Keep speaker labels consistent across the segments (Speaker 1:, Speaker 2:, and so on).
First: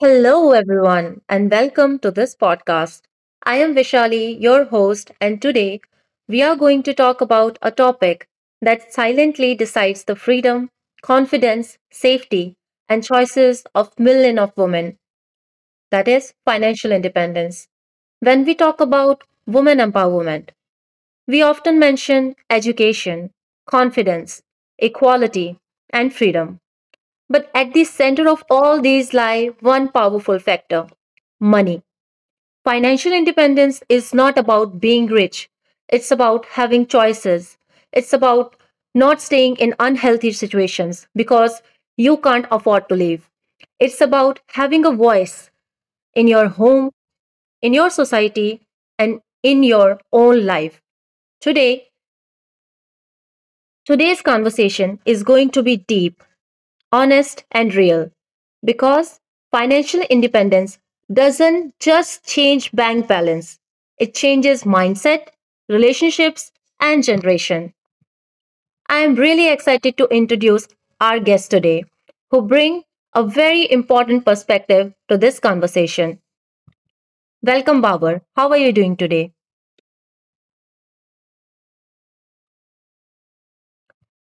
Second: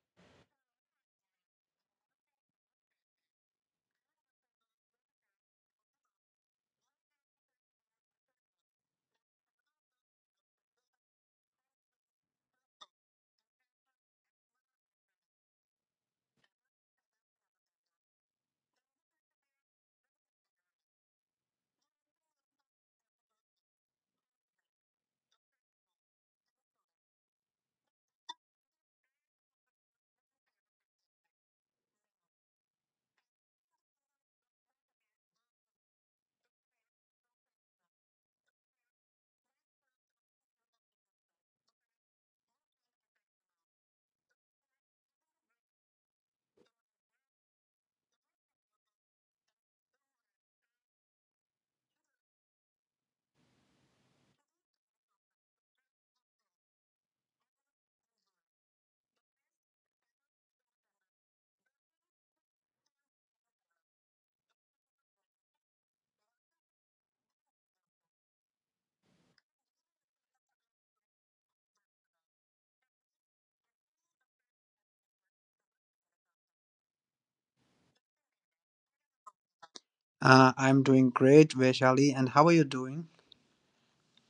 Speaker 1: Hello, everyone, and welcome to this podcast. I am Vishali, your host, and today we are going to talk about a topic that silently decides the freedom, confidence, safety, and choices of millions of women, that is, financial independence. When we talk about women empowerment, we often mention education, confidence, equality, and freedom. But at the center of all these lie one powerful factor: money. Financial independence is not about being rich, it's about having choices. It's about not staying in unhealthy situations because you can't afford to leave. It's about having a voice in your home, in your society, and in your own life. Today, today's conversation is going to be deep, honest, and real. Because financial independence doesn't just change bank balance, it changes mindset, relationships, and generation. I am really excited to introduce our guest today, who bring a very important perspective to this conversation. Welcome, Babar. How are you doing today?
Speaker 2: I'm doing great, Vaishali, and how are you doing?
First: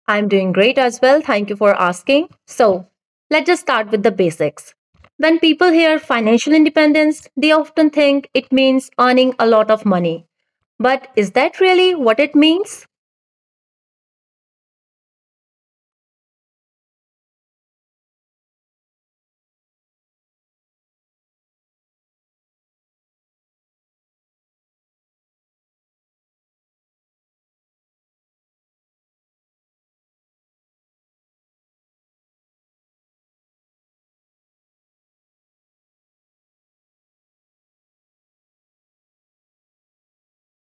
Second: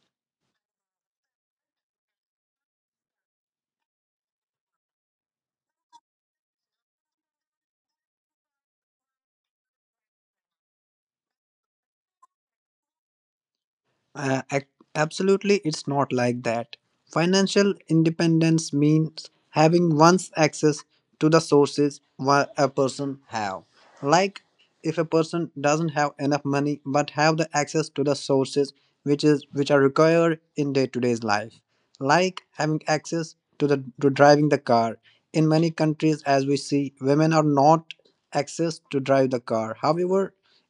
Speaker 1: I'm doing great as well. Thank you for asking. So, let's just start with the basics. When people hear financial independence, they often think it means earning a lot of money. But is that really what it means?
Speaker 2: Uh, ac- Absolutely, it's not like that. Financial independence means having one's access to the sources what a person have. Like if a person doesn't have enough money but have the access to the sources which are required in day-to-day's life. Like having access to the to driving the car in many countries as we see women are not access to drive the car, however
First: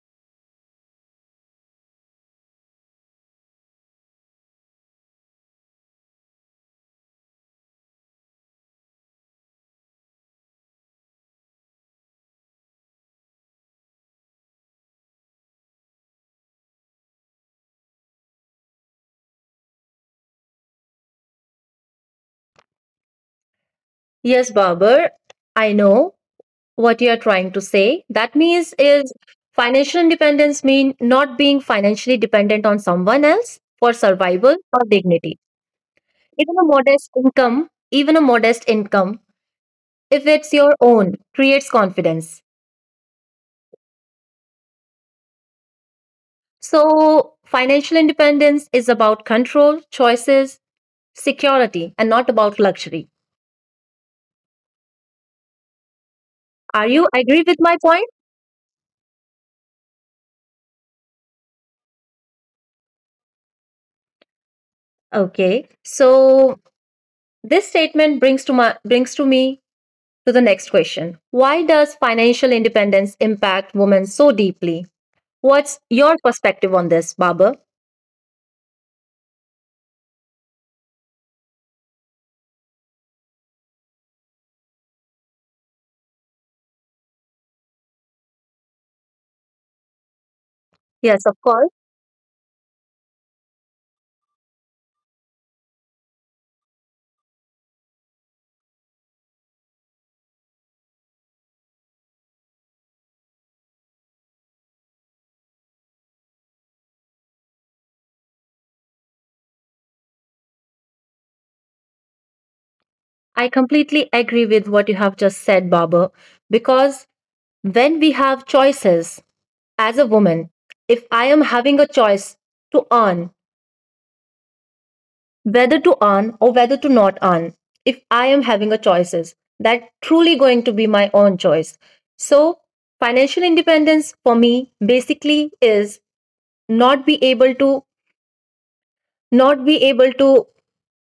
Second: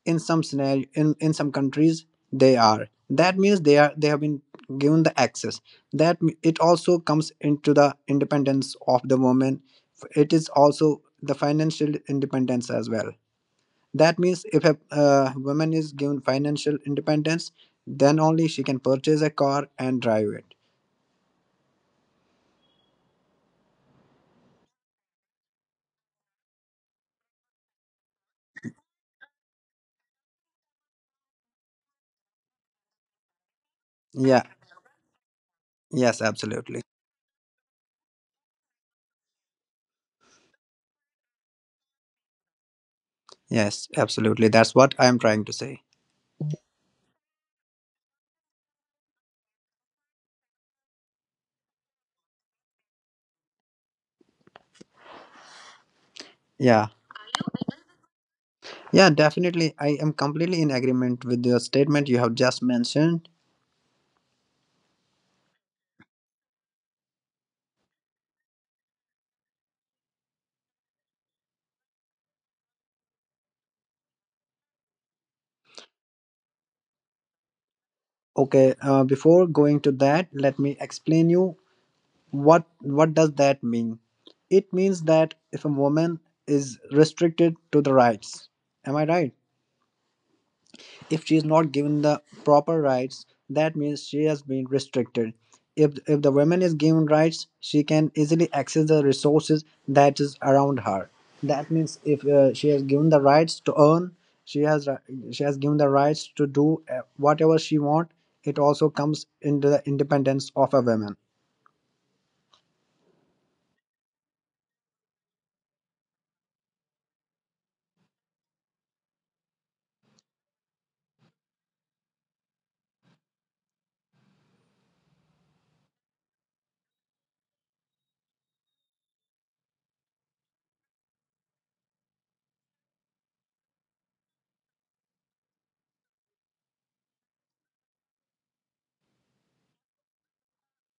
Speaker 2: in some scenario in some countries they are, that means they are, they have been given the access, that it also comes into the independence of the woman, it is also the financial independence as well. That means if a woman is given financial independence, then only she can purchase a car and drive it.
Speaker 1: Yes, Babar, I know what you are trying to say. That means, is financial independence mean not being financially dependent on someone else for
Speaker 2: Yeah.
Speaker 1: survival or dignity?
Speaker 2: Yes,
Speaker 1: Even a
Speaker 2: absolutely.
Speaker 1: modest income, even a modest income, if it's your own, creates confidence.
Speaker 2: Yes, absolutely. That's what I'm trying to say.
Speaker 1: So, financial independence is about control, choices, security, and not about luxury. Are
Speaker 2: Yeah.
Speaker 1: you agree with my point?
Speaker 2: Yeah, definitely. I am completely in agreement with the statement you have just mentioned.
Speaker 1: Okay. So, this statement brings to my brings to me to the next question. Why does financial independence impact women so deeply? What's your perspective on this, Baba?
Speaker 2: Okay, before going to that, let me explain you what does that mean? It means that if a woman is restricted to the rights, am I right?
Speaker 1: Yes,
Speaker 2: If
Speaker 1: of
Speaker 2: she is
Speaker 1: course.
Speaker 2: not given the proper rights, that means she has been restricted. If the woman is given rights, she can easily access the resources that is around her. That means if she has given the rights to earn, she has given the rights to do whatever she want. It also comes into the independence of a woman.
Speaker 1: I completely agree with what you have just said, Baba, because when we have choices as a woman, if I am having a choice to earn, whether to earn or whether to not earn, if I am having a choices, that truly going to be my own choice. So financial independence for me basically is not be able to not be able to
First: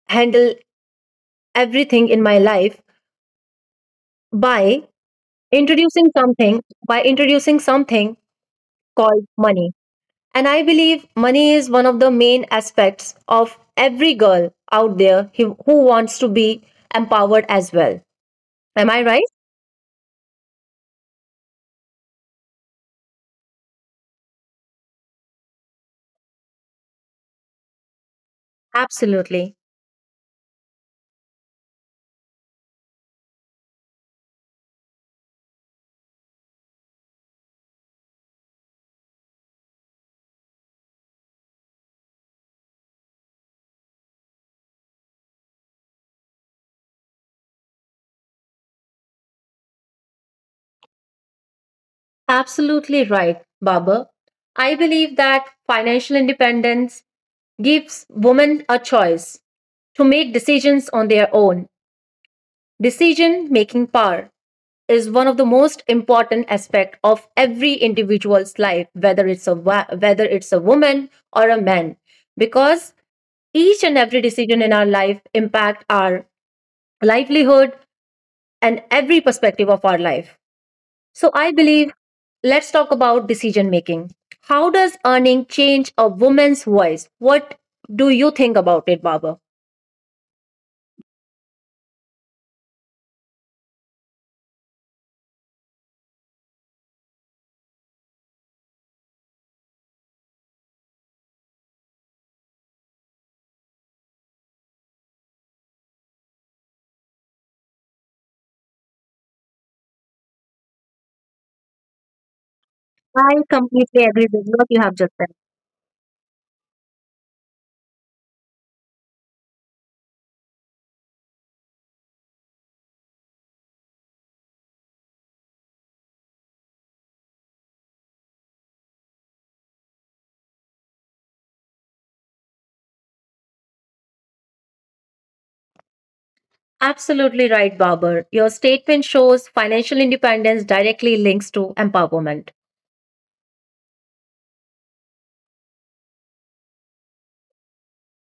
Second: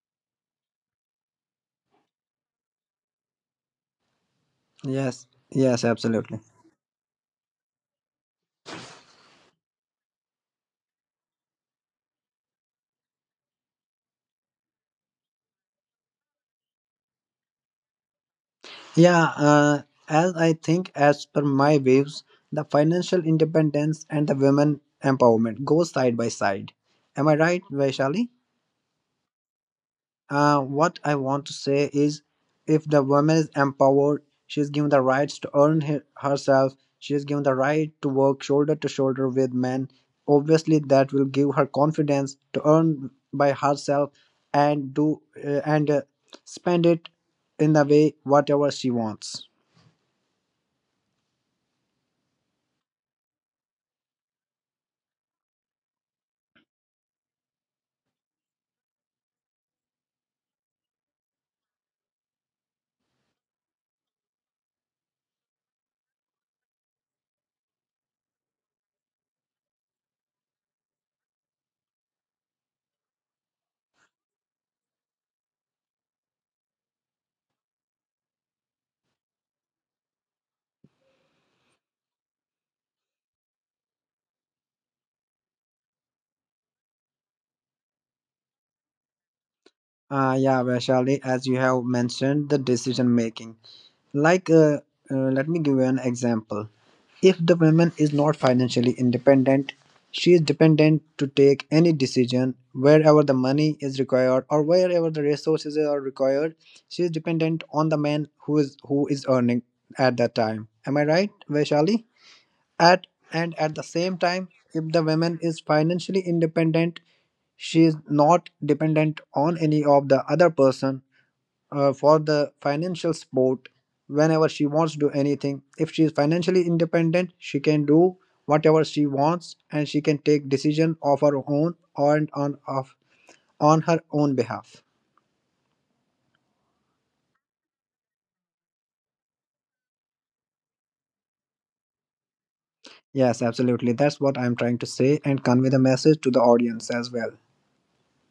Speaker 1: handle everything in my life by
Speaker 2: Yes, yes,
Speaker 1: introducing
Speaker 2: absolutely.
Speaker 1: something by introducing something called money. And I believe money is one of the main aspects of every girl out there who wants to be empowered as well. Am I
Speaker 2: Yeah,
Speaker 1: right?
Speaker 2: as I think, as per my views, the financial independence and the women empowerment go side by side. Am I right, Vaishali?
Speaker 1: Absolutely.
Speaker 2: What I want to say is, if the woman is empowered, she is given the rights to earn herself. She is given the right to work shoulder to shoulder with men. Obviously, that will give her confidence to earn by herself and do and spend it in the way whatever she wants.
Speaker 1: Absolutely right, Baba. I believe that financial independence gives women a choice to make decisions on their own. Decision making power is one of the most important aspect of every individual's life, whether it's a whether it's a woman or a man, because each and every decision in our life impact our livelihood and every perspective of our life. So I believe, let's talk about decision making. How does earning change a woman's voice? What do you think about it, Barbara?
Speaker 2: Yeah, Vaishali, as you have mentioned, the decision making. Like, uh, Let me give you an example. If the woman is not financially independent, she is dependent to take any decision wherever the money is required or wherever the resources are required. She is dependent on the man who is earning at that time. Am I right, Vaishali? At
Speaker 1: I
Speaker 2: and at the
Speaker 1: completely
Speaker 2: same
Speaker 1: agree
Speaker 2: time,
Speaker 1: with what you
Speaker 2: if
Speaker 1: have
Speaker 2: the
Speaker 1: just
Speaker 2: woman
Speaker 1: said.
Speaker 2: is financially independent, she is not dependent on any of the other person for the financial support. Whenever she wants to do anything, if she is financially independent, she can do whatever she wants, and she can take decision of her own and on her own behalf.
Speaker 1: Absolutely right, Babar. Your statement shows financial independence directly links to empowerment.
Speaker 2: Yes, absolutely. That's what I'm trying to say and convey the message to the audience as well.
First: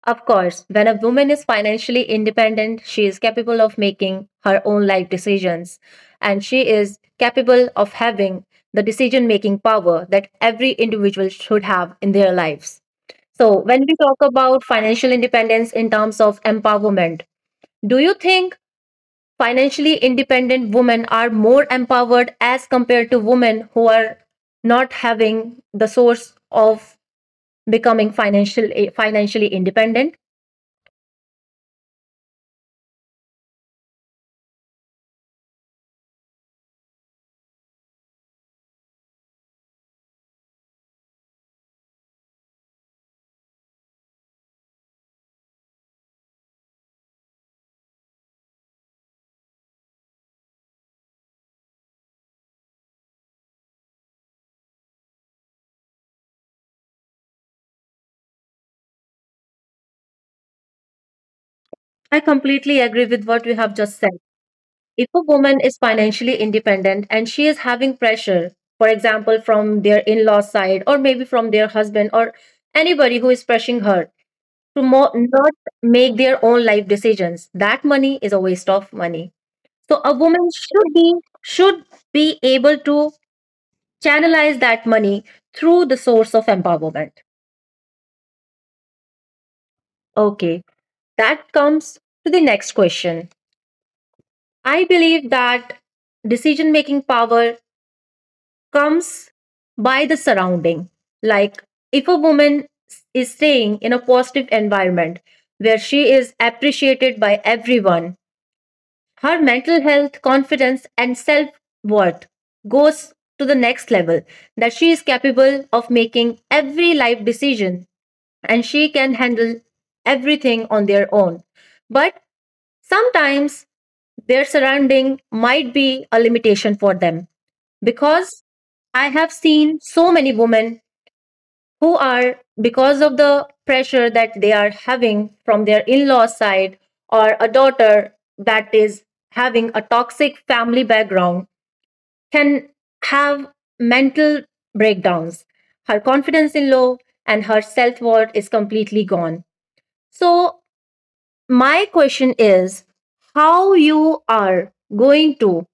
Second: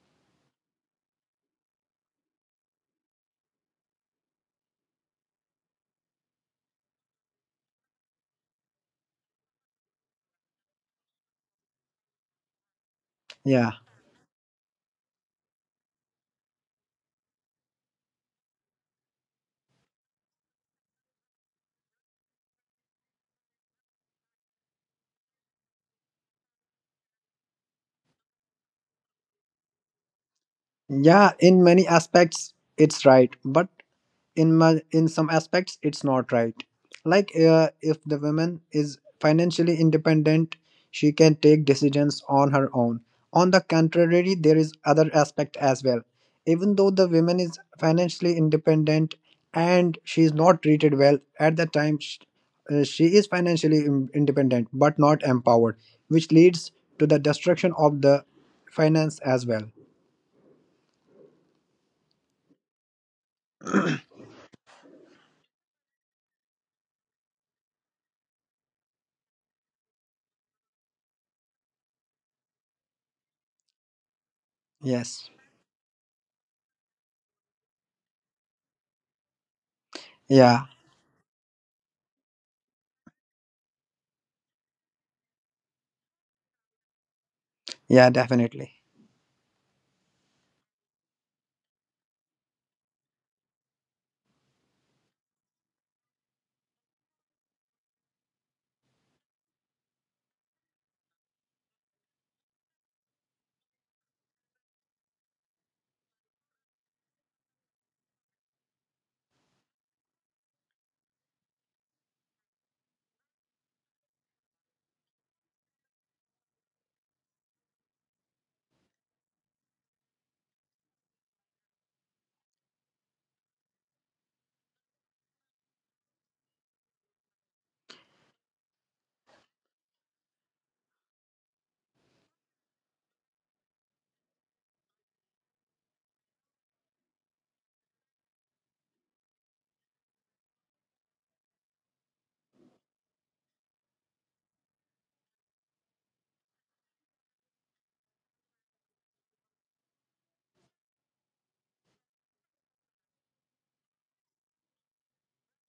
Speaker 1: Of course, when a woman is financially independent, she is capable of making her own life decisions and she is capable of having the decision making power that every individual should have in their lives. So,
Speaker 2: Yeah.
Speaker 1: when we talk about financial independence in terms of empowerment, do you think financially independent women are more empowered as compared to women who are not having the source of becoming financially independent?
Speaker 2: Yeah, in many aspects it's right, but in some aspects it's not right. Like if the woman is financially independent, she can take decisions on her own. On the contrary, there is other aspect as well. Even though the woman is financially independent and she is not treated well, at the time she is financially independent but not empowered, which leads to the destruction of the finance as well.
Speaker 1: I completely agree with what you have just said. If a woman is financially independent and she is having pressure, for example, from their in law side or maybe from their husband or anybody who is pressing her to
Speaker 2: Yes.
Speaker 1: not make their own life decisions, that money is a waste of money. So a woman
Speaker 2: Yeah.
Speaker 1: should be, should be able to channelize that money through the source of empowerment.
Speaker 2: Yeah, definitely.
Speaker 1: Okay, that comes to the next question. I believe that decision making power comes by the surrounding. Like if a woman is staying in a positive environment where she is appreciated by everyone, her mental health, confidence, and self worth goes to the next level, that she is capable of making every life decision and she can handle everything on their own. But sometimes their surrounding might be a limitation for them, because I have seen so many women who are, because of the pressure that they are having from their in law side or a daughter, that is having a toxic family background, can have mental breakdowns. Her confidence is low and her self worth is completely gone. So, my question is, how you are going to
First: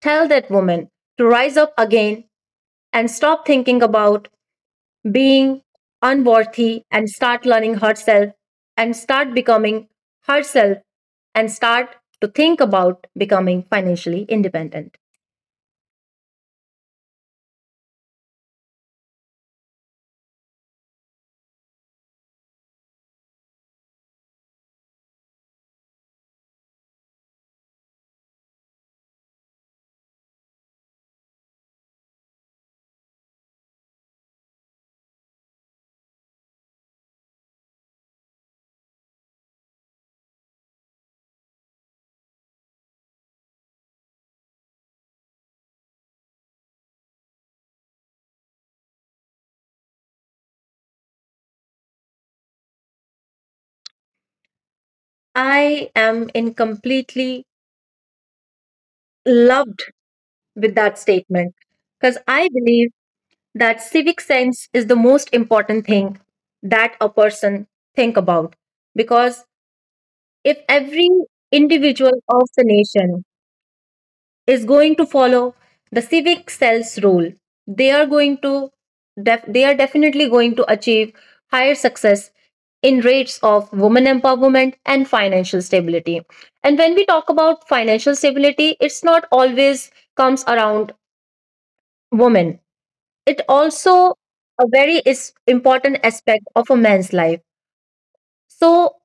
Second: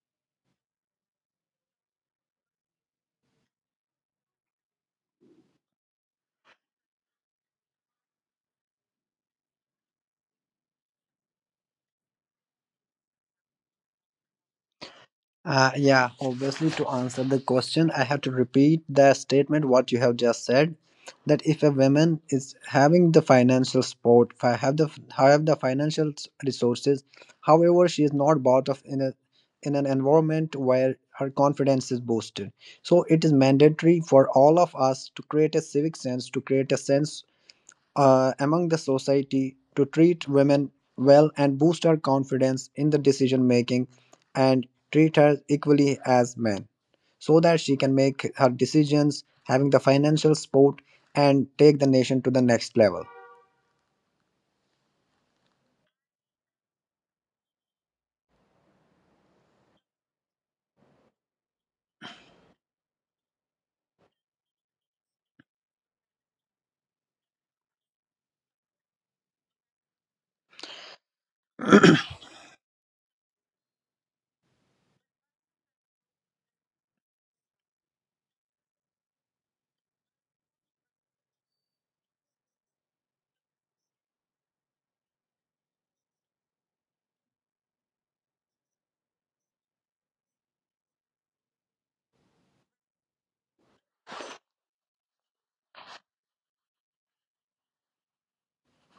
Speaker 1: tell that woman to rise up again and stop thinking about being unworthy and start learning herself and start becoming herself and start to think about becoming financially independent?
Speaker 2: Yeah, obviously, to answer the question, I have to repeat the statement what you have just said, that if a woman is having the financial support, have the financial resources, however, she is not brought up in a in an environment where her confidence is boosted. So it is mandatory for all of us to create a civic sense, to create a sense among the society to treat women well and boost her confidence in the decision making, and treat her equally as men, so that she can make her decisions having the financial support and take the nation to the next level.
Speaker 1: I am in completely loved with that statement, because I believe that civic sense is the most important thing that a person think about, because if every individual of the nation is going to follow the civic cells rule, they are going to they are definitely going to achieve higher success in rates of women empowerment and financial stability. And when we talk about financial stability, it's not always comes around women. It also a very is important aspect of a man's life. So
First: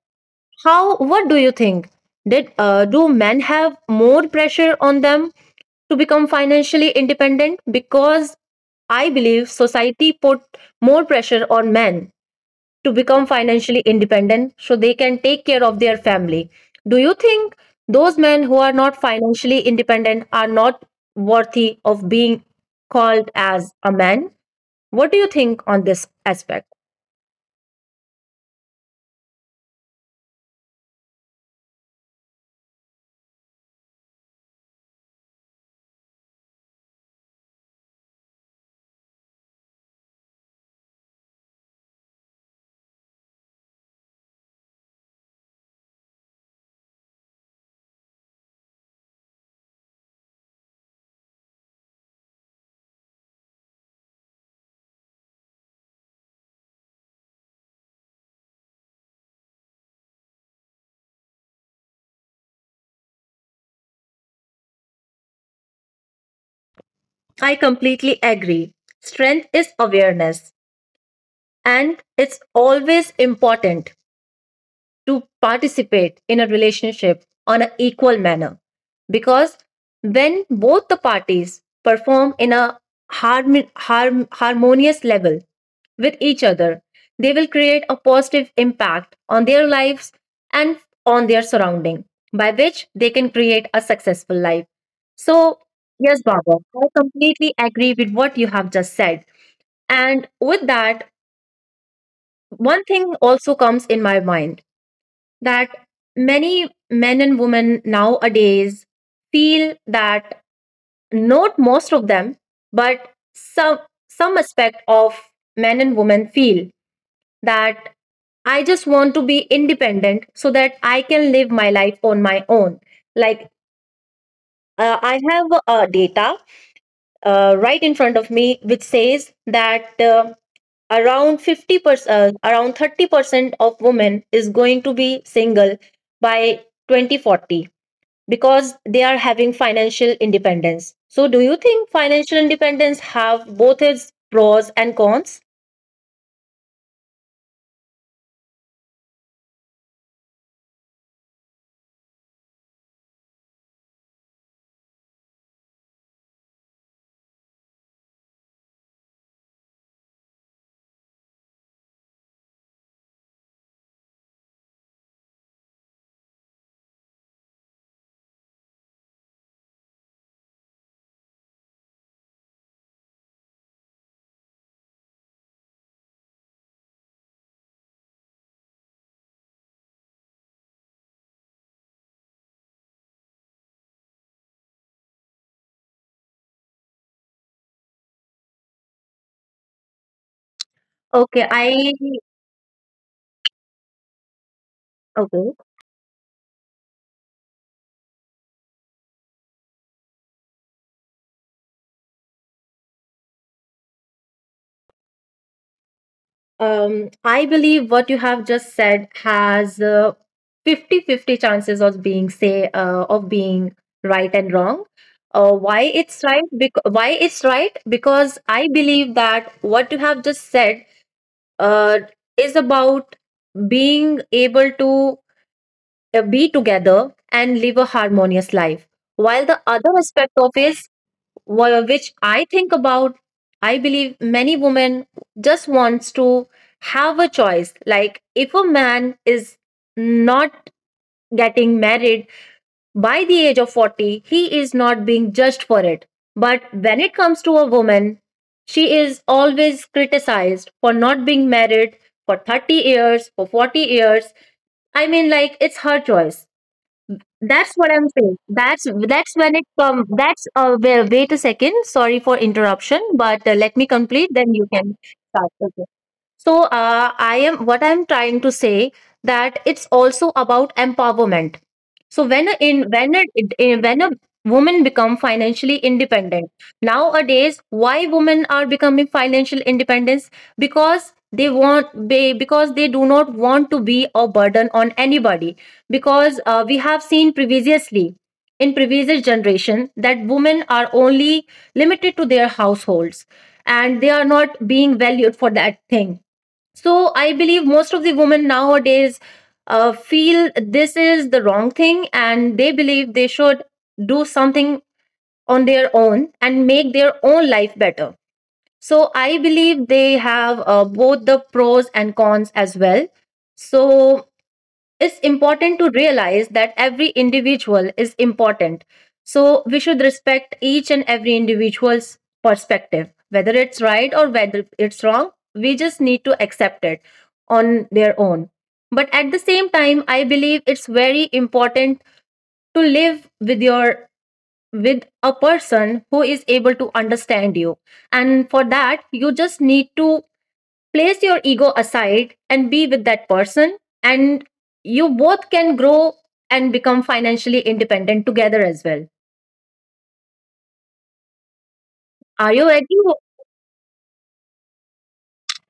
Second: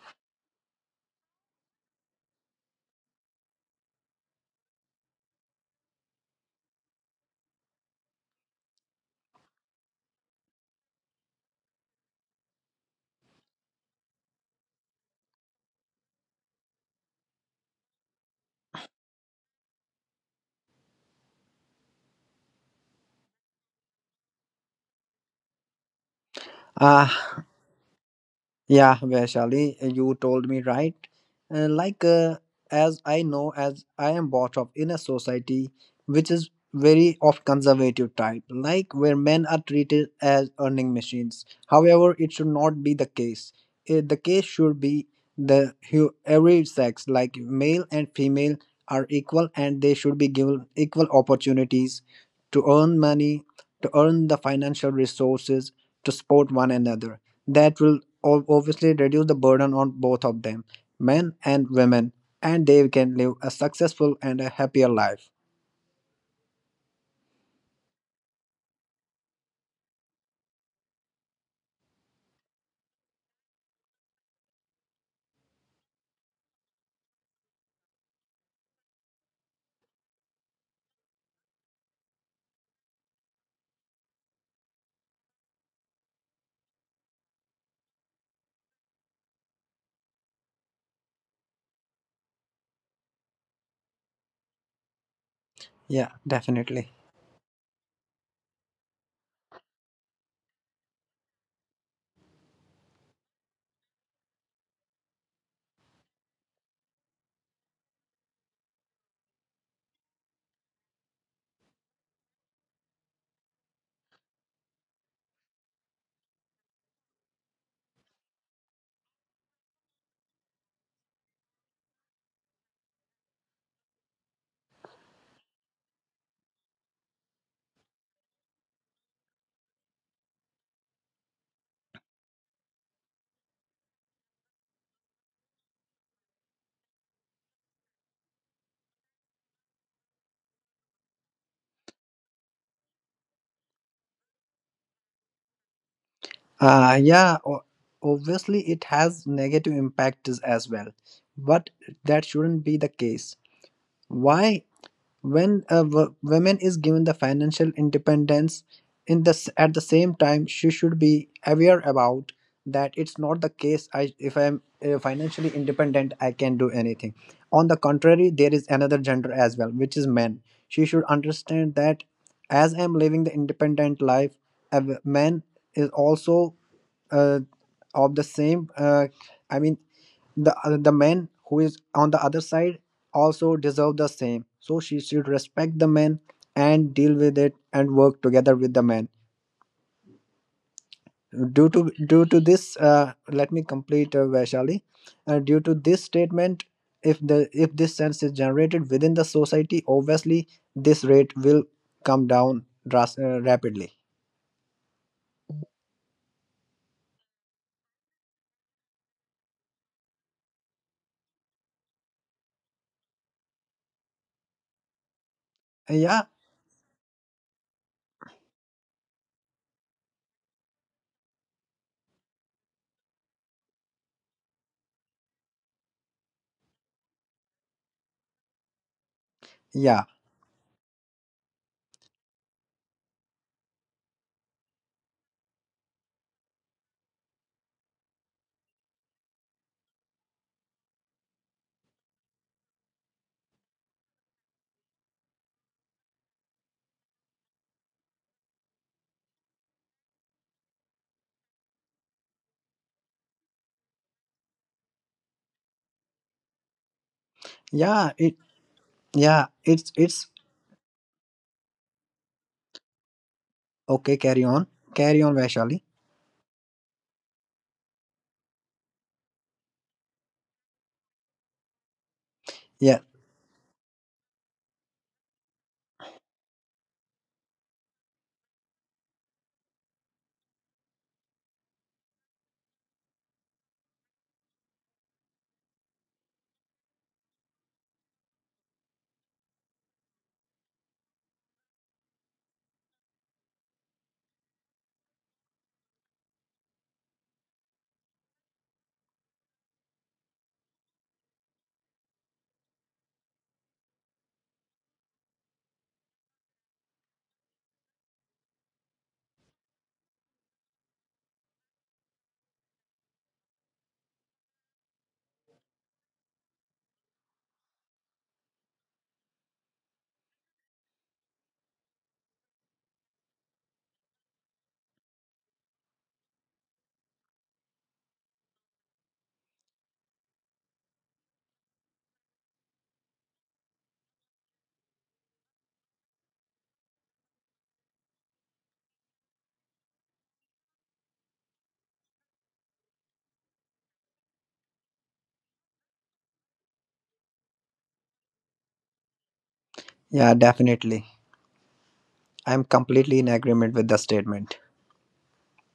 Speaker 1: how, what do you think? Did do men have more pressure on them to become financially independent, because I believe society put more pressure on men to become financially independent so they can take care of their family. Do you think those men who are not financially independent are not worthy of being called as a man? What do you think on this aspect?
Speaker 2: uh, Yeah, Vaishali, you told me right. Uh, like, uh, as I know, as I am brought up in a society which is very of conservative type, like where men are treated as earning machines. However, it should not be the case. The case should be every sex, like male and female, are equal, and they should be given equal opportunities to earn money, to earn the financial resources to support one another. That will obviously reduce the burden on both of them, men and women, and they can live a successful and a happier life.
Speaker 1: I completely agree. Strength is awareness and it's always important to participate in a relationship on an equal manner. Because when both the parties perform in a harmonious level with each other, they will create a positive impact on their lives and on their surrounding, by which they can create a successful life. So,
Speaker 2: Yeah,
Speaker 1: yes, Baba,
Speaker 2: definitely.
Speaker 1: I completely agree with what you have just said. And with that, one thing also comes in my mind, that many men and women nowadays feel that, not most of them, but some aspect of men and women feel that, I just want to be independent so that I can live my life on my own. Like, I have data right in front of me which says that around 50%, around 30% of women is going to be single by 2040 because they are having financial independence. So, do you think financial independence have both its pros and cons?
Speaker 2: Uh, yeah, o- Obviously it has negative impacts as well, but that shouldn't be the case. Why? When a woman is given the financial independence, in this at the same time she should be aware about that it's not the case. If I am financially independent, I can do anything. On the contrary, there is another gender as well, which is men. She should understand that as I am living the independent life, a man is also uh, of the same I mean, the man who is on the other side also deserve the same. So she should respect the man and deal with it and work together with the man.
Speaker 1: Okay,
Speaker 2: due to due to this let me complete, Vaishali. Due
Speaker 1: Okay.
Speaker 2: to this statement, if this sense is generated within the society, obviously this rate will come down rapidly.
Speaker 1: I believe what you have just said has 50 fifty chances of being say of being right and wrong. Why
Speaker 2: Uh, yeah
Speaker 1: it's right? Why it's right? Because I believe that what you have just said uh, is about being able to be together and live a harmonious life. While the other
Speaker 2: yeah
Speaker 1: aspect of is which I think about, I believe many women just wants to have a choice. Like if a man is not getting married by the age of 40, he is not being judged for it. But when it comes to a woman, she is always criticized for not being married for 30 years, for 40 years. I mean, like, it's her choice. That's what
Speaker 2: yeah,
Speaker 1: I'm saying. That's when it
Speaker 2: it's
Speaker 1: come. That's wait, wait a second. Sorry for interruption, but let me
Speaker 2: okay,
Speaker 1: complete.
Speaker 2: carry
Speaker 1: Then
Speaker 2: on,
Speaker 1: you can
Speaker 2: carry on,
Speaker 1: start.
Speaker 2: Vaishali.
Speaker 1: Okay, so I am, what I'm trying to say, that it's also about empowerment. So when a
Speaker 2: Yeah.
Speaker 1: when a woman become financially independent, nowadays why women are becoming financial independence, because they want, they because they do not want to be a burden on anybody, because we have seen previously, in previous generation, that women are only limited to their households and they are not being valued for that thing. So I believe most of the women nowadays feel this is the wrong thing and they believe they should do something on their own and make their own life better. So I believe they have both the pros and cons as well. So it's important to realize that every individual is important. So we should respect each and every individual's perspective, whether it's right or whether it's wrong. We just need to accept it on their own. But at the same time, I believe it's very important to live with your, with a person who is able to understand you, and for that you just need to place your ego aside and be with that person, and you both can grow and become financially independent together as well.
Speaker 2: Yeah, definitely.
Speaker 1: Are
Speaker 2: I'm
Speaker 1: you ready?
Speaker 2: completely in agreement with the statement.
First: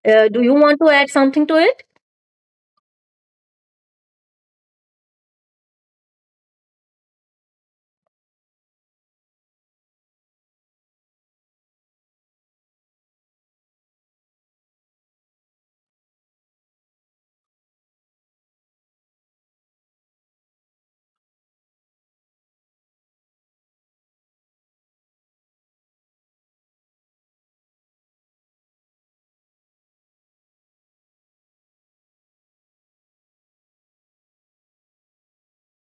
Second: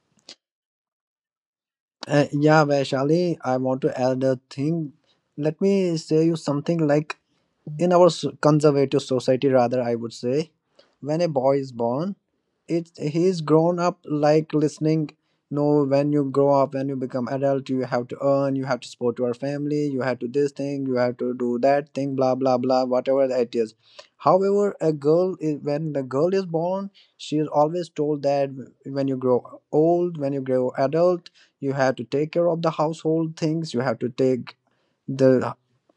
Speaker 1: Uh, do you want to add something to it?
Speaker 2: Yeah, Vaishali, I want to add a thing. Let me say you something. Like in our conservative society, rather, I would say, when a boy is born, it's he's grown up like listening, no, when you grow up, when you become adult, you have to earn, you have to support your family, you have to this thing, you have to do that thing, blah blah blah, whatever that is. However, a girl is when the girl is born, she is always told that when you grow old, when you grow adult, you have to take care of the household things, you have to take the,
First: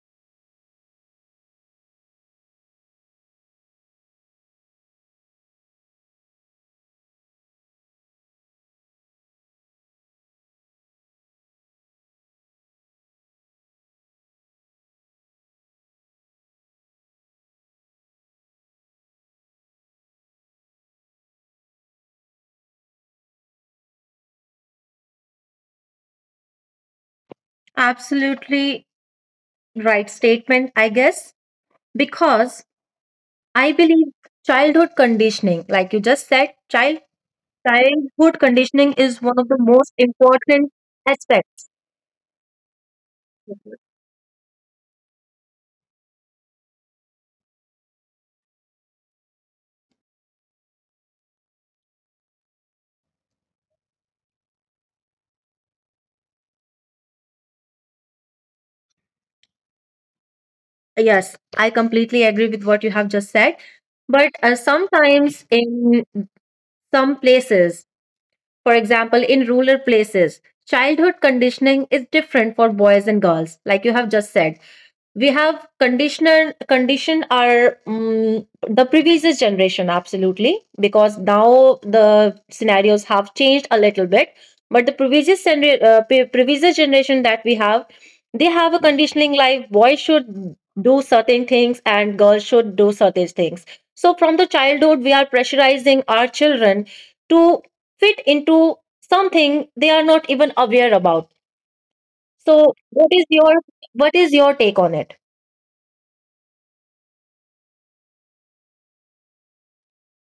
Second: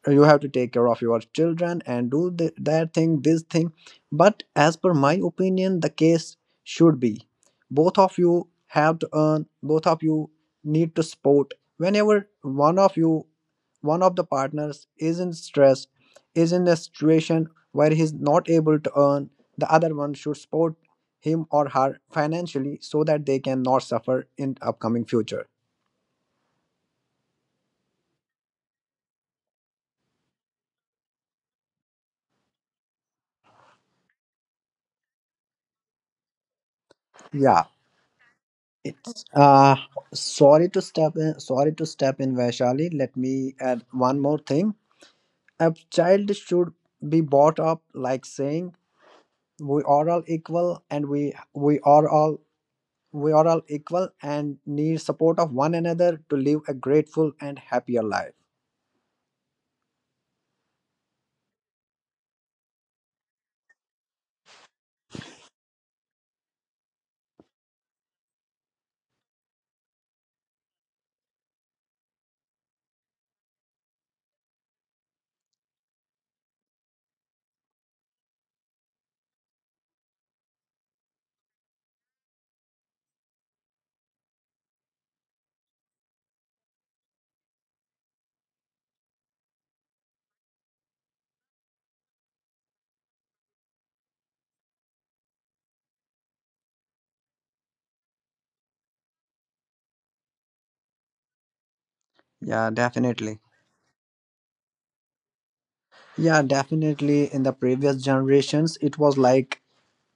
Speaker 2: you have to take care of your children and do that thing this thing. But as per my opinion, the case should be both of you have to earn, both of you need to support whenever one of you, one of the partners is in stress, is in a situation where he's not able to earn, the other one should support him or her financially, so that they can not suffer in upcoming future.
Speaker 1: Absolutely right statement, I guess. Because I believe childhood conditioning, like you just said,
Speaker 2: Yeah.
Speaker 1: childhood conditioning is
Speaker 2: It's
Speaker 1: one of the most important
Speaker 2: sorry to step in,
Speaker 1: aspects.
Speaker 2: sorry to step in, Vaishali. Let me add one more thing. A child should be brought up like saying we are all equal, and we are all, we are all equal and need support of one another to live a grateful and happier life.
Speaker 1: Yes, I completely agree with what you have just said, but sometimes in some places. For example, in rural places, childhood conditioning is different for boys and girls, like you have just said. We have conditioner conditioned our the previous generation, absolutely, because now the scenarios have changed a little bit. But the previous generation that we have, they have a conditioning like boys should do certain things and girls should do certain things. So from the childhood we are pressurizing our children to fit into something they are not even aware about. So
Speaker 2: Yeah,
Speaker 1: what is
Speaker 2: definitely.
Speaker 1: your what is your take on it?
Speaker 2: Yeah, definitely. In the previous generations, it was like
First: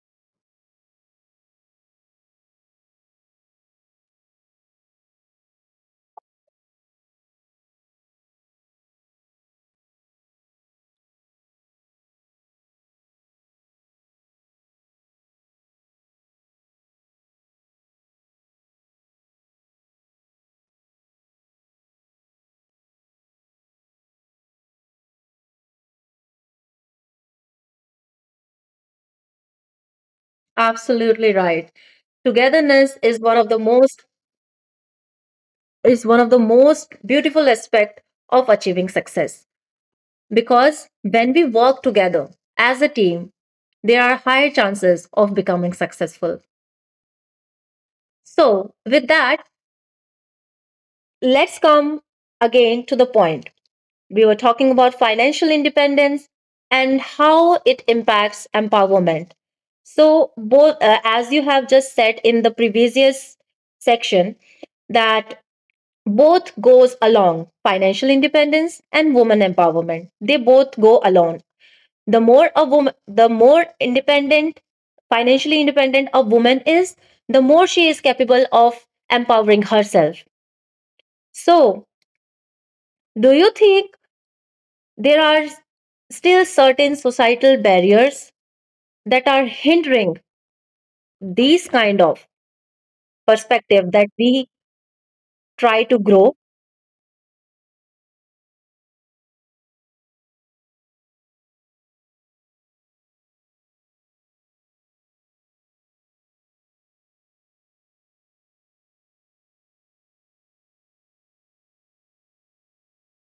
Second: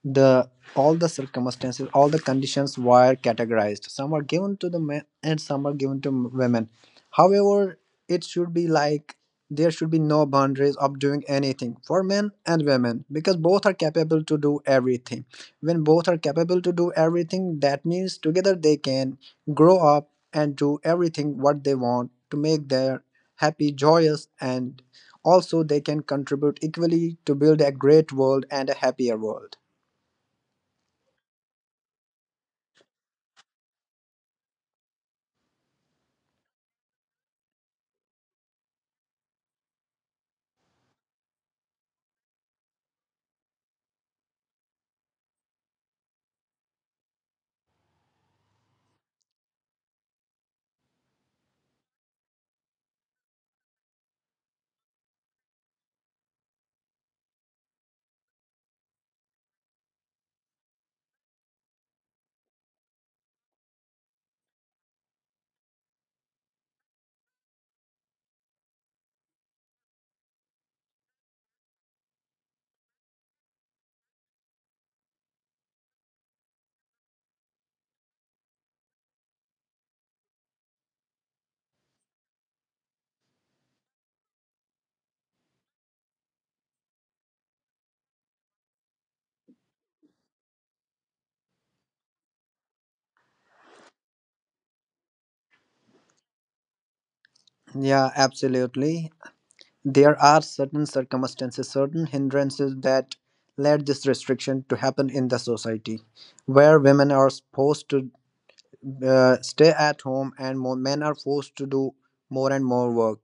Speaker 2: the all the circumstances, all the conditions were categorized, some are given to the men and some are given to women. However, it should be like there should be no boundaries of doing anything for men and women, because both are capable to do everything. When both are capable to do everything, that means together they can grow up and do everything what they want to make their happy, joyous, and also they can contribute equally to build a great world and a happier world.
Speaker 1: Absolutely right. Togetherness is one of the most beautiful aspect of achieving success, because when we work together as a team, there are higher chances of becoming successful. So, with that, let's come again to the point. We were talking about financial independence and how it impacts empowerment. So, both, as you have just said in the previous section, that both goes along, financial independence and woman empowerment, they both go along. The more a woman the more independent, financially independent a woman is, the more she is capable of empowering herself. So, do you think there are still certain societal barriers that are hindering these kind of perspective that we try to grow?
Speaker 2: Yeah, absolutely. There are certain circumstances, certain hindrances that led this restriction to happen in the society, where women are supposed to stay at home and more men are forced to do more and more work.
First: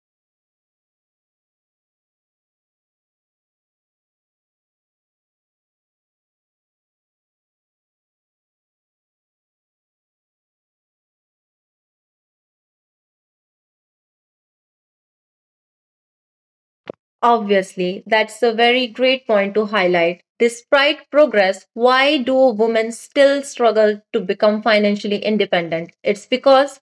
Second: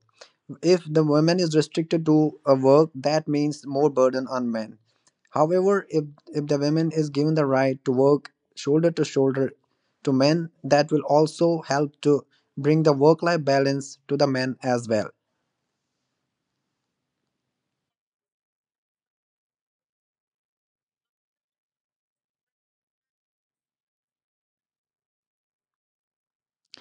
Speaker 2: If the woman is restricted to a work, that means more burden on men. However, if the women is given the right to work shoulder to shoulder to men, that will also help to bring the work life balance to the men as well.
Speaker 1: Obviously, that's a very great point to highlight. Despite progress, why do women still struggle to become financially independent? It's because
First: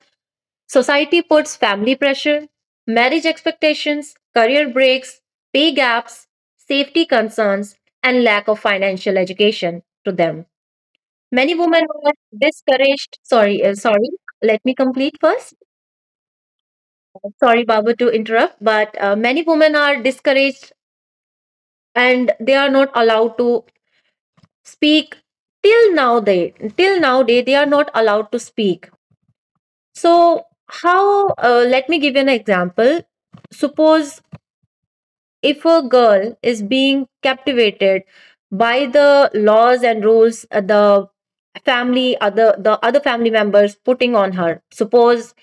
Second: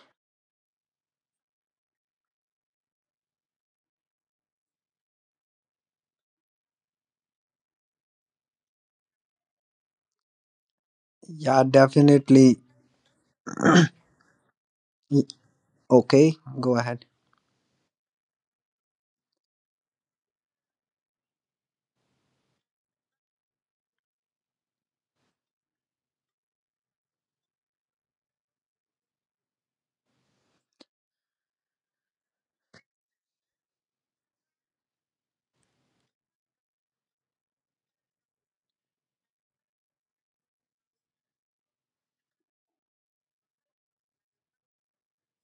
Speaker 1: society puts family pressure, marriage expectations, career breaks, pay gaps, safety concerns, and lack of financial education to them. Many
Speaker 2: Yeah,
Speaker 1: women were
Speaker 2: definitely.
Speaker 1: discouraged. Sorry, sorry. Let me complete
Speaker 2: Mm.
Speaker 1: first.
Speaker 2: Okay, go ahead.
Speaker 1: Sorry, Babu, to interrupt, but many women are discouraged and they are not allowed to speak. Till now they, till now they are not allowed to speak. So how, let me give you an example. Suppose if a girl is being captivated by the laws and rules, uh, the other family members putting on her. Suppose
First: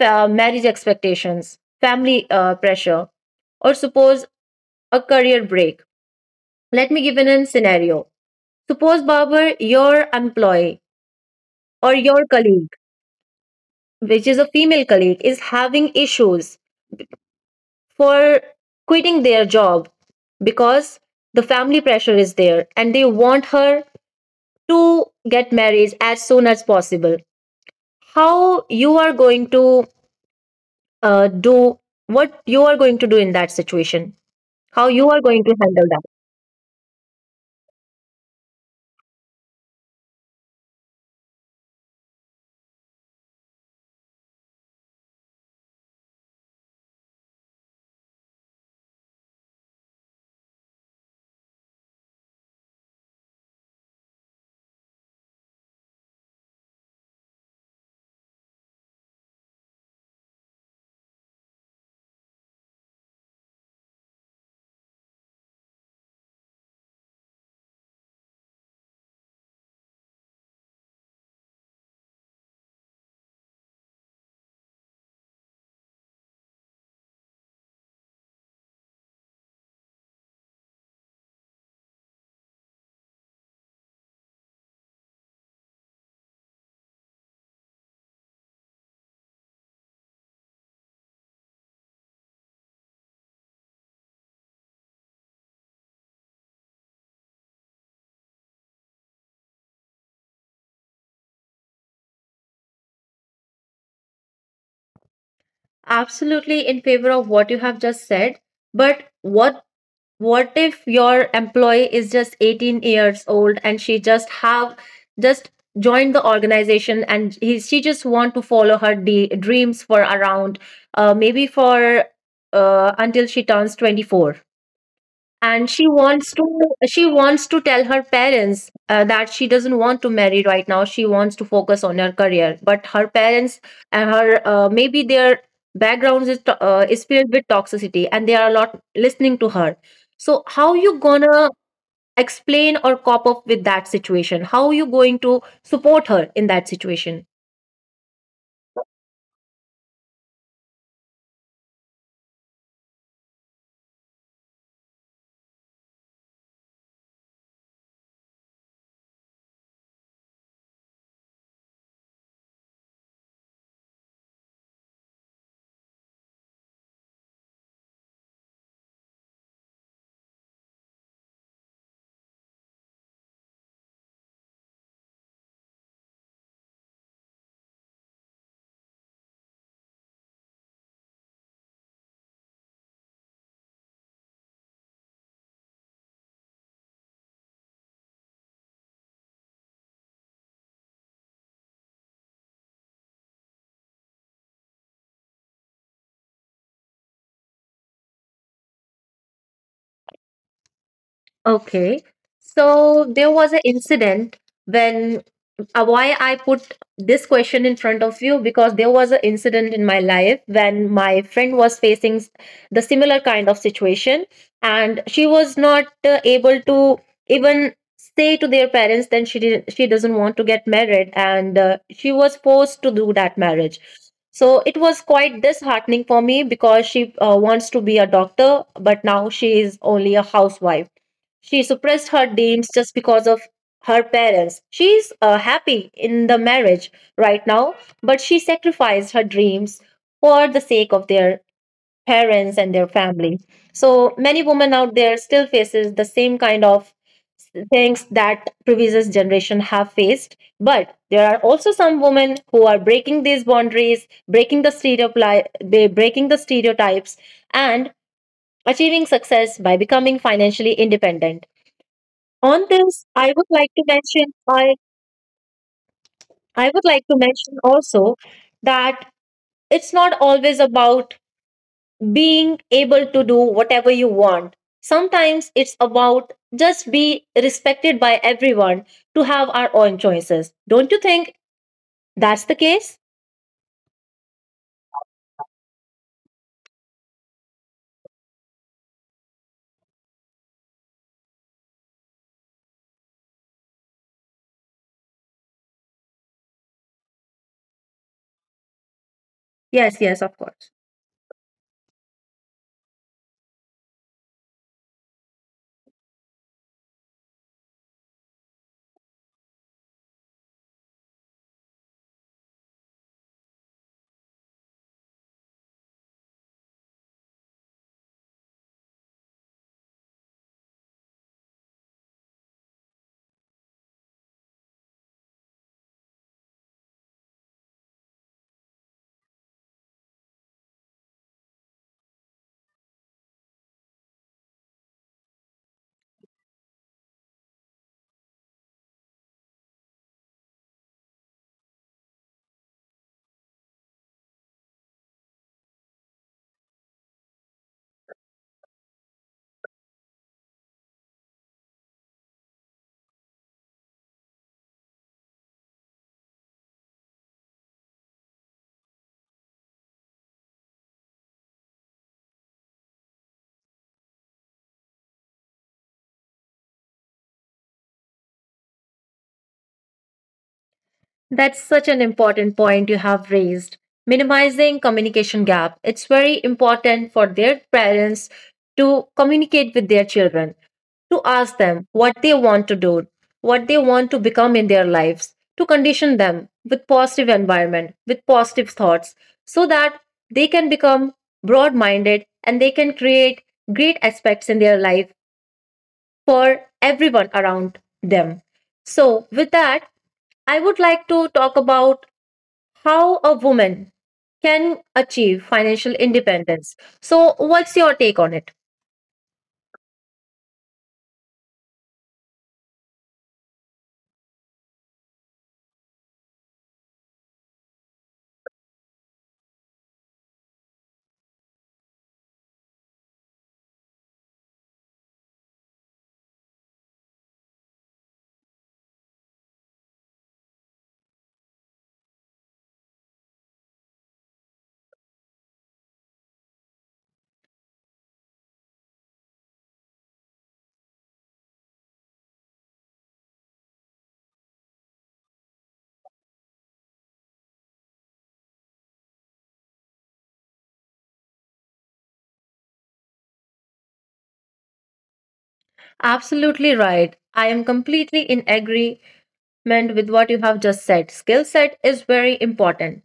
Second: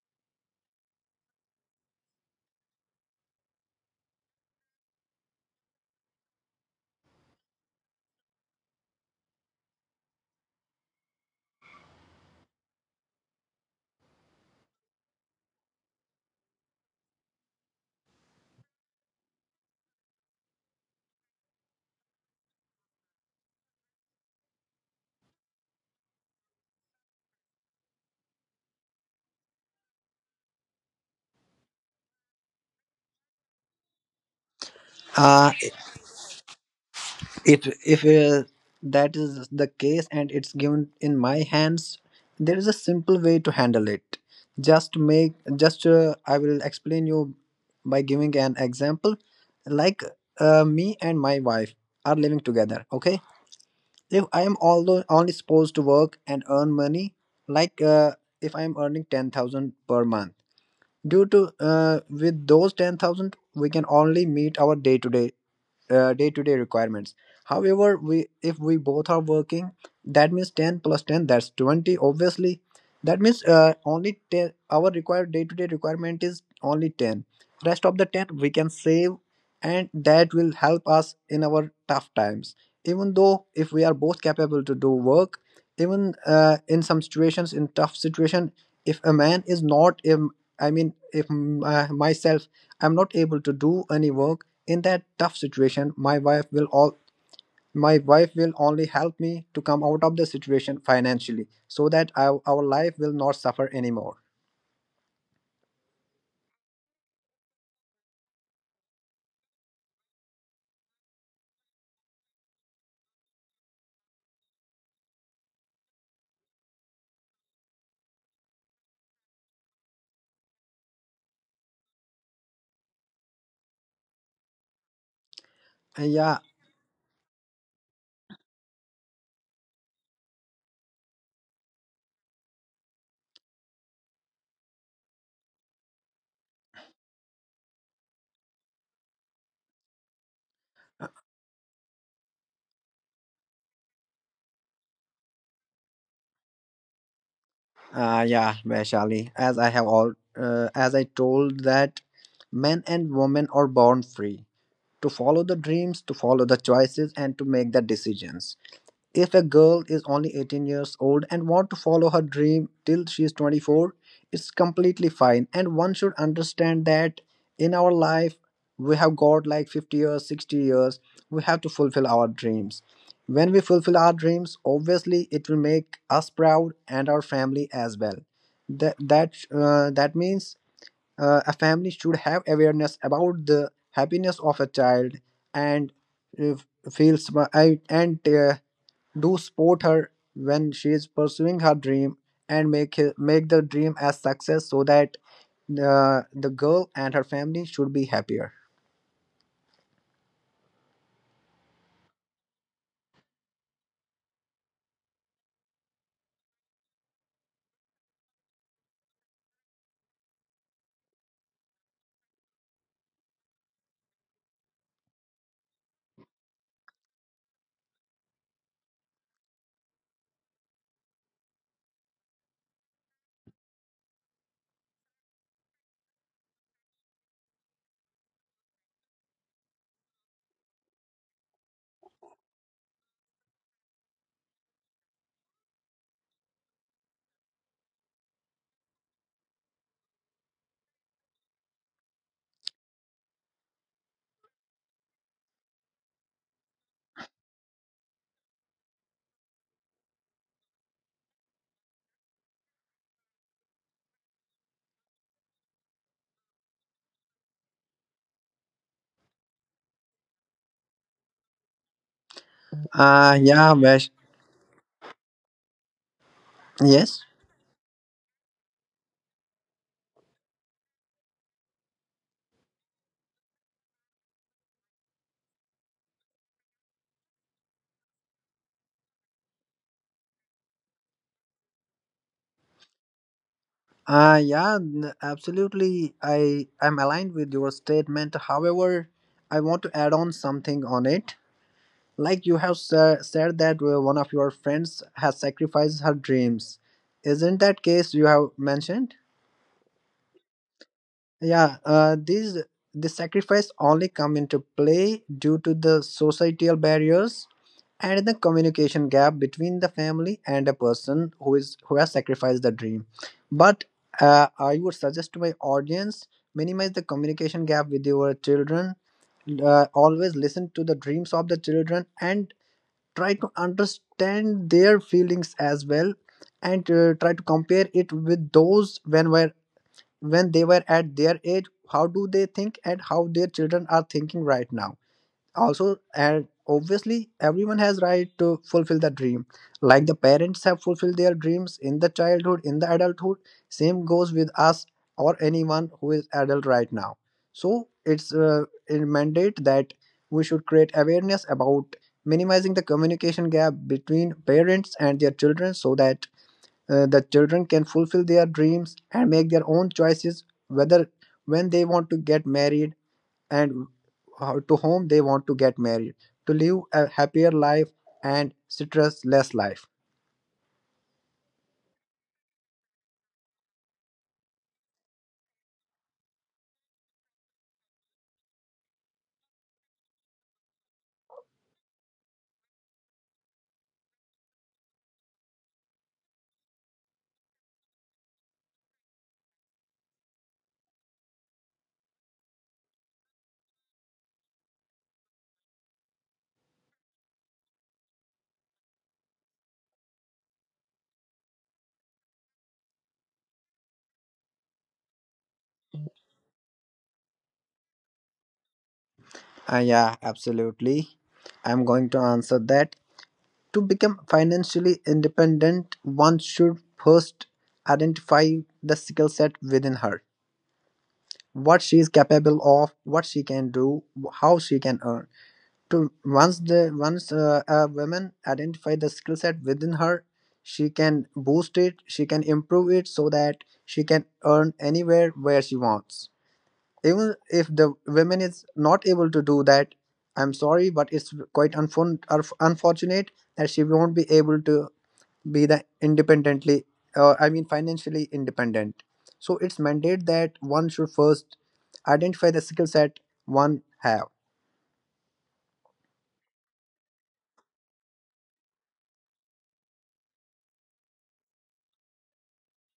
Speaker 1: marriage expectations, family pressure, or suppose a career break. Let me give you an scenario. Suppose, barber, your employee or your colleague, which is a female colleague, is having issues for quitting their job, because the family pressure is there and they want her to get married as soon as possible. How you are going to do what you are going to do in that situation? How you are going to
Speaker 2: Uh
Speaker 1: handle that?
Speaker 2: it, if that is the case and it's given in my hands, there is a simple way to handle it. Just make just I will explain you by giving an example. Like me and my wife are living together. Okay, if I am although only supposed to work and earn money, like uh, if I am earning 10,000 per month due to with those 10,000 we can only meet our day to day day-to-day requirements. However, we if we both are working, that means 10 plus 10, that's 20. Obviously, that means only 10, our required day-to-day requirement is only 10. Rest of the 10 we can save, and that will help us in our tough times, even though if we are both capable to do work. Even in some situations, in tough situation, if a man is not, if myself, I'm not able to do any work, in that tough situation my wife will only help me to come out of the situation financially so that our life will not suffer anymore.
Speaker 1: Absolutely in favor of what you have just said, but what if your employee is just 18 years old and she just have just joined the organization and she just want to follow her dreams for around, maybe for until she turns 24, and
Speaker 2: And yeah
Speaker 1: she wants to tell her parents that she doesn't want to marry right now, she wants to focus on her career, but her parents and her, maybe their backgrounds is is filled with toxicity and they are not listening to her. So how you
Speaker 2: uh,
Speaker 1: gonna explain or cop up with that situation? How are you going to support her in that situation?
Speaker 2: yeah, Vaishali, as I have all as I told, that men and women are born free to follow the dreams, to follow the choices, and to make the decisions. If a girl is only 18 years old and want to follow her dream till she is 24, it's completely fine. And one should understand that in our life, we have got like 50 years, 60 years, we have to fulfill our dreams. When we fulfill our dreams, obviously it will make us proud and our family as well. That means a family should have awareness about the happiness of a child and uh, feels and do support her when she is pursuing her dream and make the dream as success so that the girl and her family should be happier.
Speaker 1: Okay. So there was an incident when, why I put this question in front of you, because there was an incident in my life when my friend was facing the similar kind of situation and she was not able to even say to their parents that she doesn't want to get married, and she was forced to do that marriage. So it was quite disheartening for me, because she wants to be a doctor but now she is only a housewife. She suppressed her dreams just because of her parents. She's happy in the marriage right now, but she sacrificed her dreams for the sake of their parents and their family. So many women out there still faces the same kind of things that previous generation have faced, but there are also some women who are breaking the stereotypes and achieving success by becoming financially independent. On this,
Speaker 2: Yeah, Vesh.
Speaker 1: I would like to
Speaker 2: Yes.
Speaker 1: mention also that it's not always about being able to do whatever you want. Sometimes it's about just be respected by everyone, to have our own choices. Don't you think that's the case?
Speaker 2: Absolutely. I'm aligned with your statement. However, I want to add on something on it. Like you have said that one of your friends has sacrificed her dreams. Isn't that case you have mentioned?
Speaker 1: Yes, yes, of course.
Speaker 2: Yeah, these, the sacrifice only come into play due to the societal barriers and the communication gap between the family and a person who has sacrificed the dream. But I would suggest to my audience, minimize the communication gap with your children. Always listen to the dreams of the children and try to understand their feelings as well, and try to compare it with those when they were at their age, how do they think and how their children are thinking right now also. And obviously everyone has right to fulfill the dream, like the parents have fulfilled their dreams in the childhood, in the adulthood, same goes with us or anyone who is adult right now. So it's a mandate that we should create awareness about minimizing the communication gap between parents and their children, so that the children can fulfill their dreams and make their own choices whether, when they want to get married, and how, to whom they want to get married, to live a happier life and stress less life.
Speaker 1: That's such an important point you have raised. Minimizing communication gap. It's very important for their parents to communicate with their children, to ask them what they want to do, what they want to become in their lives, to condition them with positive environment, with positive thoughts, so that they can become broad minded and they can create great aspects in their life for everyone around them. So, with that, I would like to talk about how a woman can achieve financial independence. So, what's your take on it?
Speaker 2: Yeah, absolutely, I'm going to answer that. To become financially independent, one should first identify the skill set within her, what she is capable of, what she can do, how she can earn. To once the once uh, a woman identify the skill set within her, she can boost it, she can improve it, so that she can earn anywhere where she wants. Even if the women is not able to do that, I'm sorry, but it's quite unfortunate that she won't be able to be the independently, financially independent. So it's mandate that one should first identify the skill set one have.
Speaker 1: Absolutely right. I am completely in agreement with what you have just said. Skill set is very important.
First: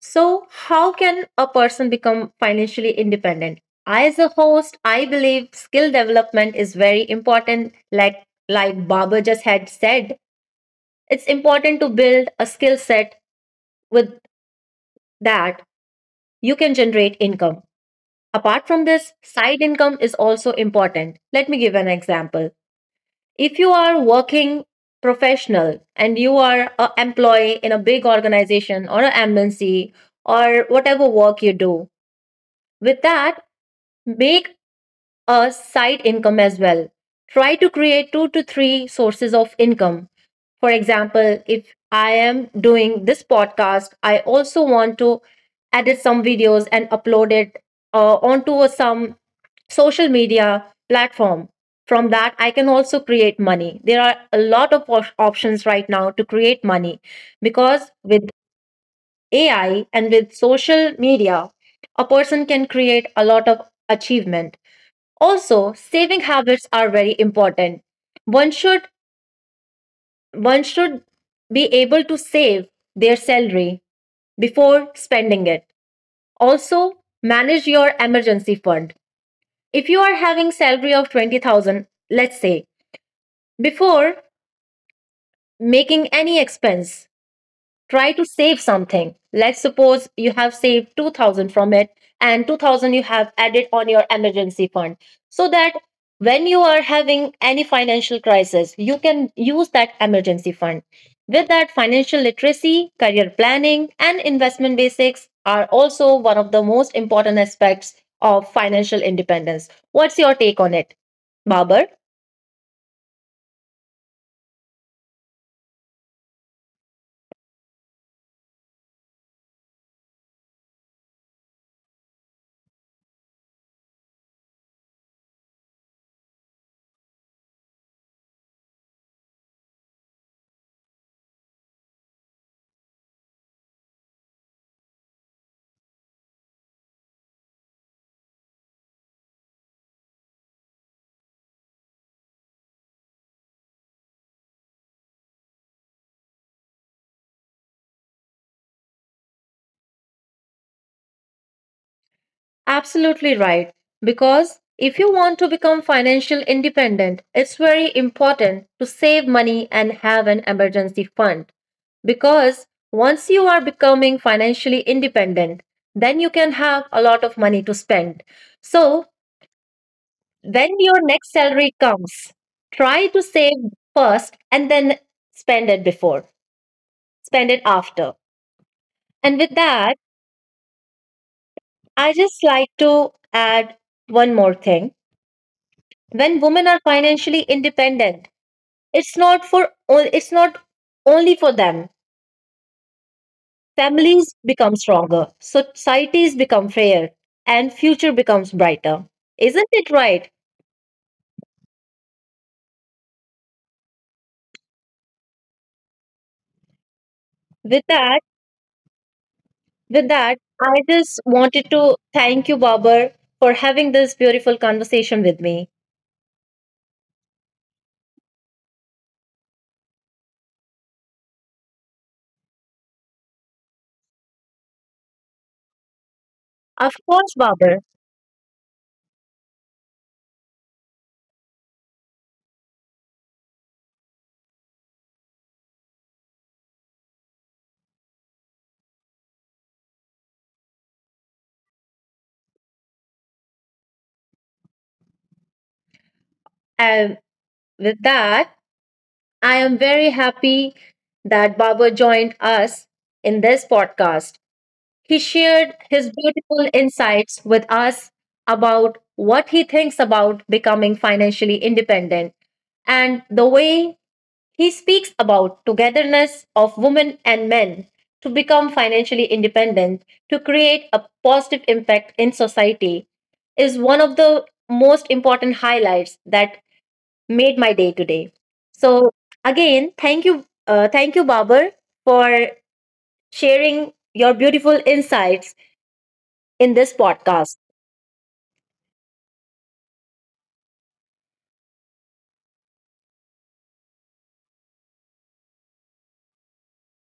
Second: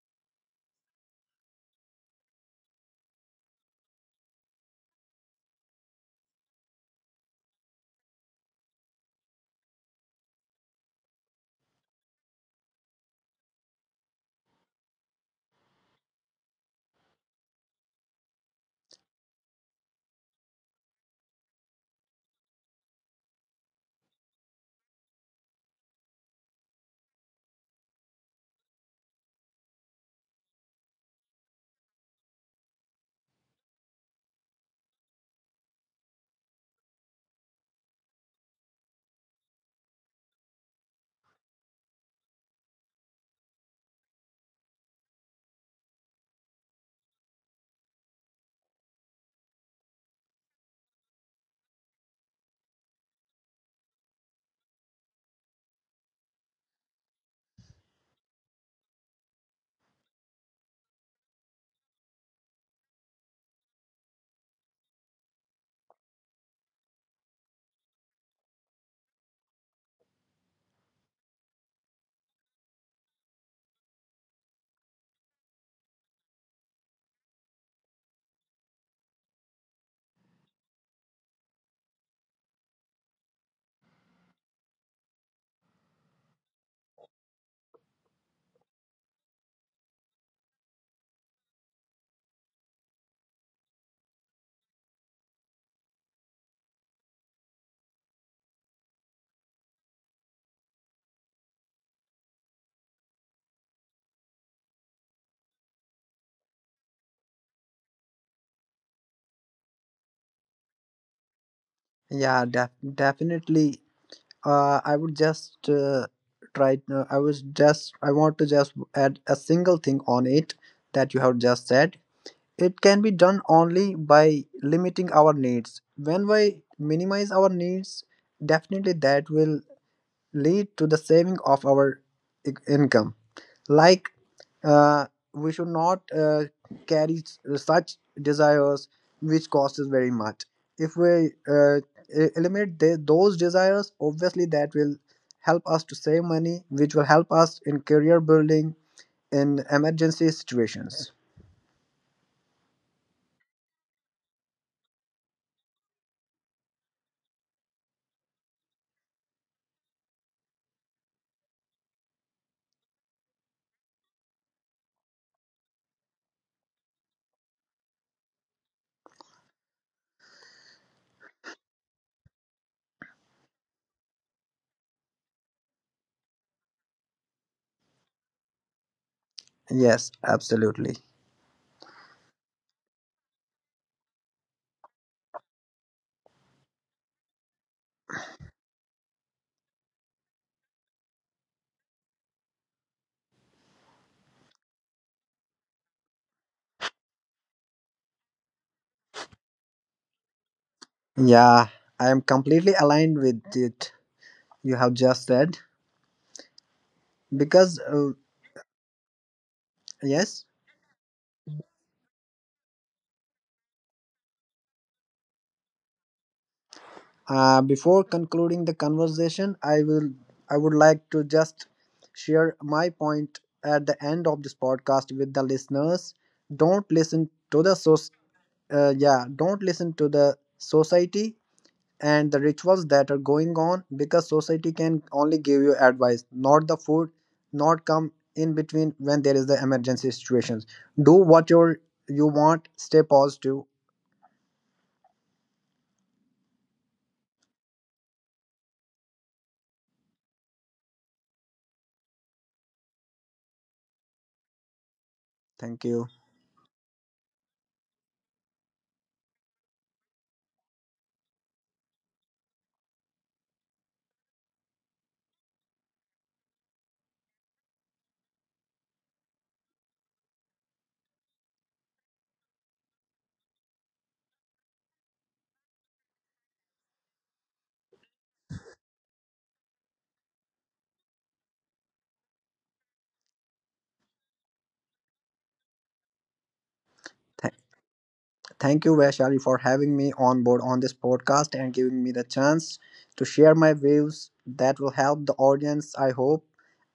Speaker 1: So, how can a person become financially independent? I, as a host, I believe skill development is very important. Like Baba just had said, it's important to build a skill set with that you can generate income. Apart from this, side income is also important. Let me give an example. If you are working professional and you are an employee in a big organization or an MNC or whatever work you do, with that, make a side income as well. Try to create two to three sources of income. For example, if I am doing this podcast, I also want to edit some videos and upload it some social media platform. From that, I can also create money. There are a lot of options right now to create money, because with AI and with social media, a person can create a lot of achievement. Also, saving habits are very important. One should One should be able to save their salary before spending it. Also, manage your emergency fund. If you are having salary of 20,000, let's say, before making any expense, try to save something. Let's suppose you have saved 2000 from it and 2000 you have added on your emergency fund, so that when you are having any financial crisis you can use that emergency fund. With that, financial literacy, career planning and investment basics are also one of the most important aspects of financial independence. What's your take on it, babar?
Speaker 2: Definitely. I would just try. I was just. I want to just add a single thing on it that you have just said. It can be done only by limiting our needs. When we minimize our needs, definitely that will lead to the saving of our income. Like uh, we should not carry such desires which cost us very much. If we eliminate those desires, obviously that will help us to save money, which will help us in career building, in emergency situations.
Speaker 1: Absolutely right. Because if you want to become financial independent, it's very important to save money and have an emergency fund. Because once you are becoming financially independent, then you can have a lot of money to spend. So when your next salary comes, try to save first and then spend it before, spend it after. And with that,
Speaker 2: Yes, absolutely.
Speaker 1: I just like to add one more thing. When women are financially independent, it's not only for them, families become stronger, societies become fairer, and future becomes brighter. Isn't it right?
Speaker 2: Yeah, I am completely aligned with it you have just said.
Speaker 1: With
Speaker 2: Because
Speaker 1: that,
Speaker 2: Yes.
Speaker 1: I just wanted to thank you, babar, for having this beautiful conversation with me.
Speaker 2: Before concluding the conversation, I would like to just share my point at the end of this podcast with the listeners.
Speaker 1: Of
Speaker 2: Don't
Speaker 1: course,
Speaker 2: listen to
Speaker 1: babar.
Speaker 2: the so Yeah, don't listen to the society and the rituals that are going on, because society can only give you advice, not the food, not come in between when there is the emergency situations. Do what you want. Stay positive.
Speaker 1: And with that, I am very happy that babar joined us in this podcast. He shared
Speaker 2: Thank
Speaker 1: his
Speaker 2: you.
Speaker 1: beautiful insights with us about what he thinks about becoming financially independent, and the way he speaks about togetherness of women and men to become financially independent, to create a positive impact in society, is one of the most important highlights that made my day today. So, again, thank you, babar, for sharing your beautiful insights in this podcast.
Speaker 2: Thank you, Vaishali, for having me on board on this podcast and giving me the chance to share my views that will help the audience, I hope,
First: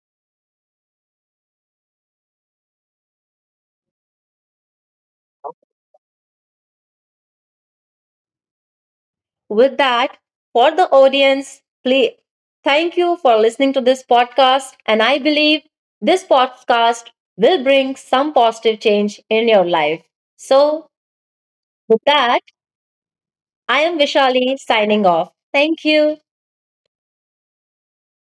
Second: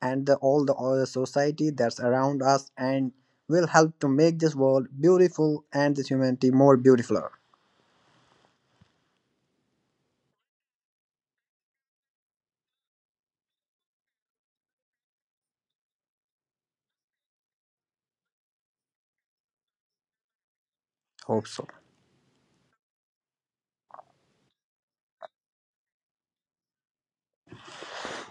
Speaker 2: and the, all the all the society that's around us, and will help to make this world beautiful and this humanity more beautiful.
Speaker 1: With that, for the audience, please, thank you for listening to this podcast. And I believe this podcast will bring some positive change in your life. So,
Speaker 2: Hope so.
Speaker 1: with that, I am Vishali signing off. Thank you.